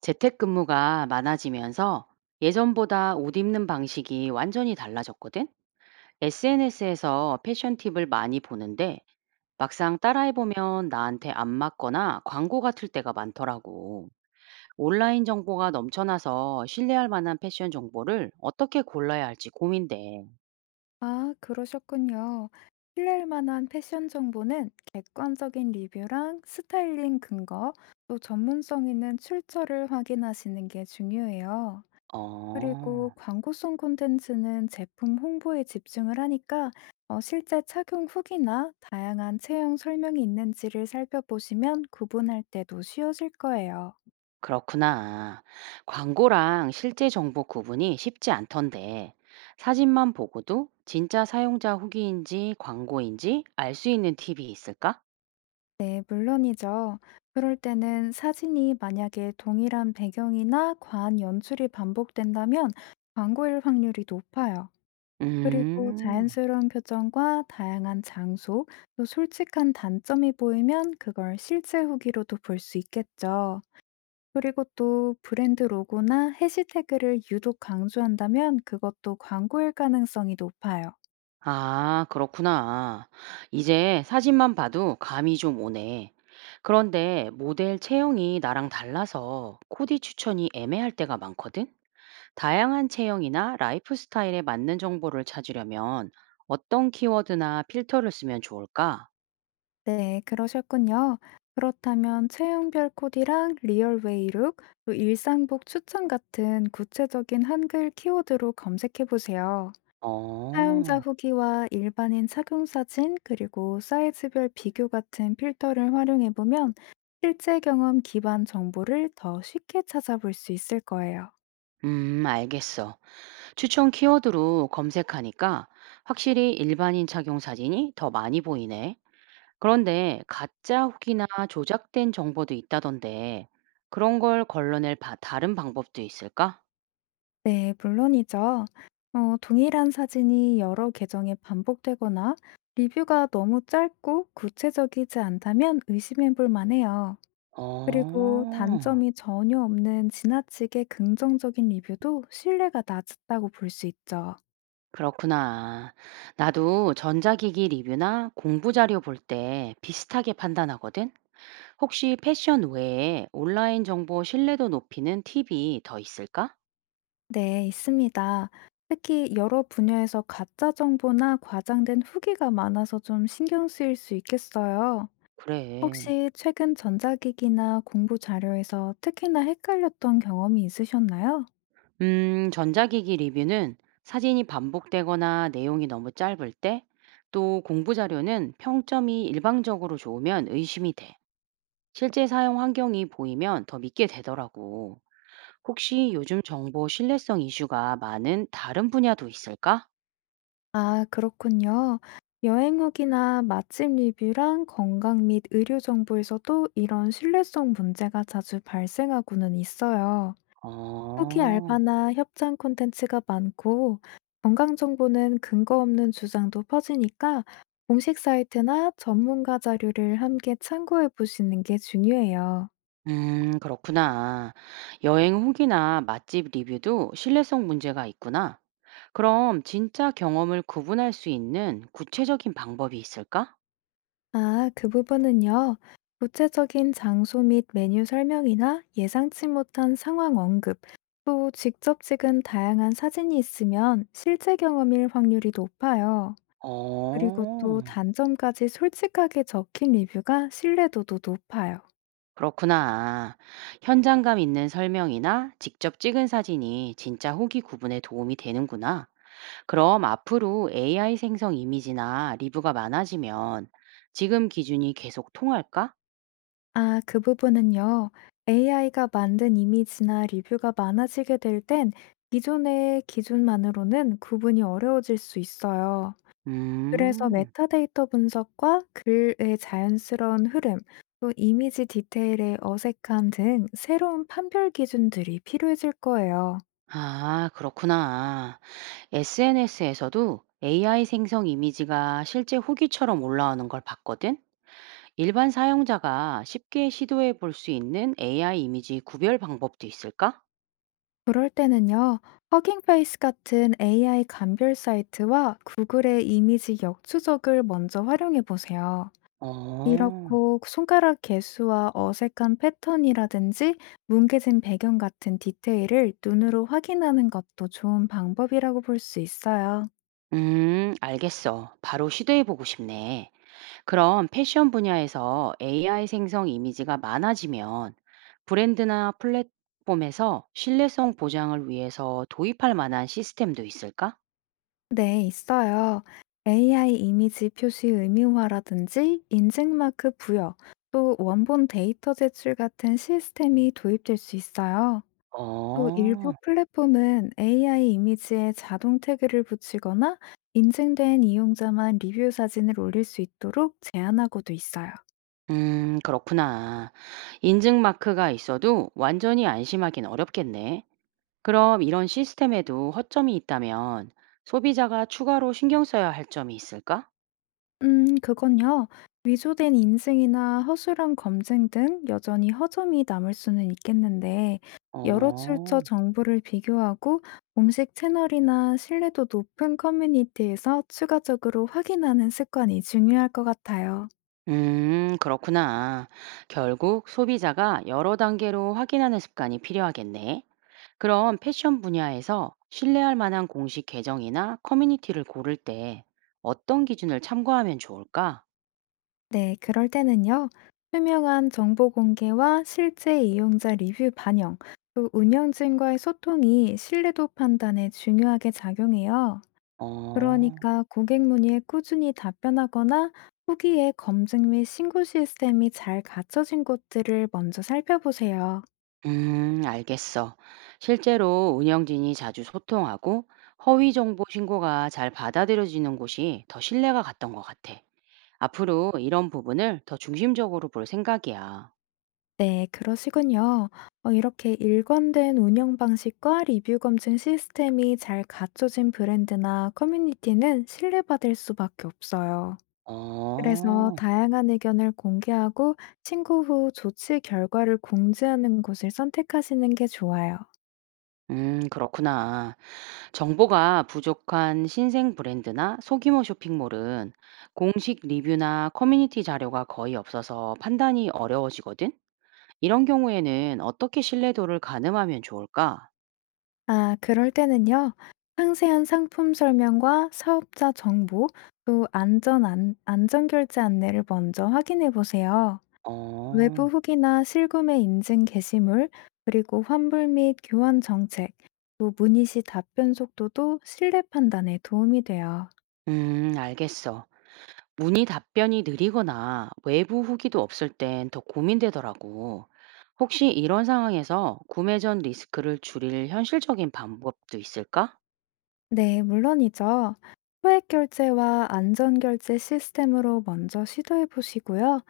재택근무가 많아지면서 예전보다 옷 입는 방식이 완전히 달라졌거든? SNS에서 패션 팁을 많이 보는데 막상 따라해보면 나한테 안 맞거나 광고 같을 때가 많더라고. 온라인 정보가 넘쳐나서 신뢰할 만한 패션 정보를 어떻게 골라야 할지 고민돼. 아, 그러셨군요. 신뢰할 만한 패션 정보는 객관적인 리뷰랑 스타일링 근거, 또 전문성 있는 출처를 확인하시는 게 중요해요. 그리고 어. 광고성 콘텐츠는 제품 홍보에 집중을 하니까 실제 착용 후기나 다양한 체형 설명이 있는지를 살펴보시면 구분할 때도 쉬워질 거예요. 그렇구나. 광고랑 실제 정보 구분이 쉽지 않던데, 사진만 보고도 진짜 사용자 후기인지 광고인지 알 수 있는 팁이 있을까? 네, 물론이죠. 그럴 때는 사진이 만약에 동일한 배경이나 과한 연출이 반복된다면 광고일 확률이 높아요. 그리고 음. 자연스러운 표정과 다양한 장소, 또 솔직한 단점이 보이면 그걸 실제 후기로도 볼 수 있겠죠. 그리고 또 브랜드 로고나 해시태그를 유독 강조한다면 그것도 광고일 가능성이 높아요. 아, 그렇구나. 이제 사진만 봐도 감이 좀 오네. 그런데 모델 체형이 나랑 달라서 코디 추천이 애매할 때가 많거든? 다양한 체형이나 라이프 스타일에 맞는 정보를 찾으려면 어떤 키워드나 필터를 쓰면 좋을까? 네, 그러셨군요. 그렇다면 체형별 코디랑 리얼웨이 룩, 또 일상복 추천 같은 구체적인 한글 키워드로 검색해 보세요. 사용자 어. 후기와 일반인 착용 사진, 그리고 사이즈별 비교 같은 필터를 활용해 보면 실제 경험 기반 정보를 더 쉽게 찾아볼 수 있을 거예요. 음, 알겠어. 추천 키워드로 검색하니까 확실히 일반인 착용 사진이 더 많이 보이네. 그런데 가짜 후기나 조작된 정보도 있다던데 그런 걸 걸러낼 바 다른 방법도 있을까? 네, 물론이죠. 동일한 사진이 여러 계정에 반복되거나 리뷰가 너무 짧고 구체적이지 않다면 의심해 볼 만해요. 그리고 어. 단점이 전혀 없는 지나치게 긍정적인 리뷰도 신뢰가 낮다고 볼 수 있죠. 그렇구나. 나도 전자기기 리뷰나 공부 자료 볼 때 비슷하게 판단하거든. 혹시 패션 외에 온라인 정보 신뢰도 높이는 팁이 더 있을까? 네, 있습니다. 특히 여러 분야에서 가짜 정보나 과장된 후기가 많아서 좀 신경 쓰일 수 있겠어요. 그래. 혹시 최근 전자기기나 공부 자료에서 특히나 헷갈렸던 경험이 있으셨나요? 전자기기 리뷰는 사진이 반복되거나 내용이 너무 짧을 때, 또 공부 자료는 평점이 일방적으로 좋으면 의심이 돼. 실제 사용 환경이 보이면 더 믿게 되더라고. 혹시 요즘 정보 신뢰성 이슈가 많은 다른 분야도 있을까? 아, 그렇군요. 여행 후기나 맛집 리뷰랑 건강 및 의료 정보에서도 이런 신뢰성 문제가 자주 발생하고는 있어요. 후기 어. 알바나 협찬 콘텐츠가 많고 건강 정보는 근거 없는 주장도 퍼지니까 공식 사이트나 전문가 자료를 함께 참고해 보시는 게 중요해요. 그렇구나. 여행 후기나 맛집 리뷰도 신뢰성 문제가 있구나. 그럼 진짜 경험을 구분할 수 있는 구체적인 방법이 있을까? 아, 그 부분은요. 구체적인 장소 및 메뉴 설명이나 예상치 못한 상황 언급, 또 직접 찍은 다양한 사진이 있으면 실제 경험일 확률이 높아요. 그리고 또 어. 단점까지 솔직하게 적힌 리뷰가 신뢰도도 높아요. 그렇구나. 현장감 있는 설명이나 직접 찍은 사진이 진짜 후기 구분에 도움이 되는구나. 그럼 앞으로 AI 생성 이미지나 리뷰가 많아지면 지금 기준이 계속 통할까? 아, 그 부분은요. AI가 만든 이미지나 리뷰가 많아지게 될 땐 기존의 기준만으로는 구분이 어려워질 수 있어요. 그래서 음. 메타데이터 분석과 글의 자연스러운 흐름, 또 이미지 디테일의 어색함 등 새로운 판별 기준들이 필요해질 거예요. 아, 그렇구나. SNS에서도 AI 생성 이미지가 실제 후기처럼 올라오는 걸 봤거든? 일반 사용자가 쉽게 시도해 볼 수 있는 AI 이미지 구별 방법도 있을까? 그럴 때는요, 허깅페이스 같은 AI 감별 사이트와 구글의 이미지 역추적을 먼저 활용해 보세요. 어. 이렇고 손가락 개수와 어색한 패턴이라든지 뭉개진 배경 같은 디테일을 눈으로 확인하는 것도 좋은 방법이라고 볼 수 있어요. 알겠어. 바로 시도해 보고 싶네. 그럼 패션 분야에서 AI 생성 이미지가 많아지면 브랜드나 플랫폼에서 신뢰성 보장을 위해서 도입할 만한 시스템도 있을까? 네, 있어요. AI 이미지 표시 의미화라든지 인증 마크 부여, 또 원본 데이터 제출 같은 시스템이 도입될 수 있어요. 또 일부 어. 플랫폼은 AI 이미지에 자동 태그를 붙이거나 인증된 이용자만 리뷰 사진을 올릴 수 있도록 제한하고도 있어요. 그렇구나. 인증 마크가 있어도 완전히 안심하긴 어렵겠네. 그럼 이런 시스템에도 허점이 있다면 소비자가 추가로 신경 써야 할 점이 있을까? 그건요. 위조된 인증이나 허술한 검증 등 여전히 허점이 남을 수는 있겠는데, 여러 출처 어. 정보를 비교하고 공식 채널이나 신뢰도 높은 커뮤니티에서 추가적으로 확인하는 습관이 중요할 것 같아요. 그렇구나. 결국 소비자가 여러 단계로 확인하는 습관이 필요하겠네. 그럼 패션 분야에서 신뢰할 만한 공식 계정이나 커뮤니티를 고를 때 어떤 기준을 참고하면 좋을까? 네, 그럴 때는요. 투명한 정보 공개와 실제 이용자 리뷰 반영, 또 운영진과의 소통이 신뢰도 판단에 중요하게 작용해요. 어. 그러니까 고객 문의에 꾸준히 답변하거나 후기에 검증 및 신고 시스템이 잘 갖춰진 곳들을 먼저 살펴보세요. 알겠어. 실제로 운영진이 자주 소통하고 허위 정보 신고가 잘 받아들여지는 곳이 더 신뢰가 갔던 것 같아. 앞으로 이런 부분을 더 중심적으로 볼 생각이야. 네, 그러시군요. 이렇게 일관된 운영 방식과 리뷰 검증 시스템이 잘 갖춰진 브랜드나 커뮤니티는 신뢰받을 수밖에 없어요. 그래서 어. 다양한 의견을 공개하고 신고 후 조치 결과를 공지하는 곳을 선택하시는 게 좋아요. 그렇구나. 정보가 부족한 신생 브랜드나 소규모 쇼핑몰은 공식 리뷰나 커뮤니티 자료가 거의 없어서 판단이 어려워지거든? 이런 경우에는 어떻게 신뢰도를 가늠하면 좋을까? 아, 그럴 때는요. 상세한 상품 설명과 사업자 정보, 또 안전 안, 안전 결제 안내를 먼저 확인해 보세요. 외부 어. 후기나 실구매 인증 게시물, 그리고 환불 및 교환 정책, 또 문의 시 답변 속도도 신뢰 판단에 도움이 돼요. 알겠어. 문의 답변이 느리거나 외부 후기도 없을 땐 더 고민되더라고. 혹시 이런 상황에서 구매 전 리스크를 줄일 현실적인 방법도 있을까? 네, 물론이죠. 소액 결제와 안전 결제 시스템으로 먼저 시도해 보시고요.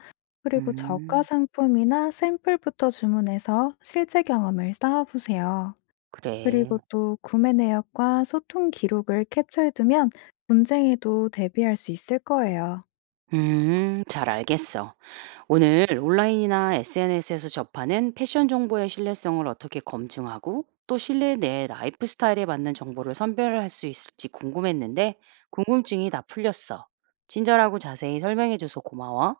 그리고 저가 음, 상품이나 샘플부터 주문해서 실제 경험을 쌓아 보세요. 그래. 그리고 또 구매 내역과 소통 기록을 캡처해 두면 분쟁에도 대비할 수 있을 거예요. 잘 알겠어. 오늘 온라인이나 SNS에서 접하는 패션 정보의 신뢰성을 어떻게 검증하고 또 실내 내 라이프 스타일에 맞는 정보를 선별할 수 있을지 궁금했는데 궁금증이 다 풀렸어. 친절하고 자세히 설명해줘서 고마워.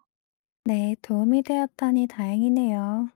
네, 도움이 되었다니 다행이네요.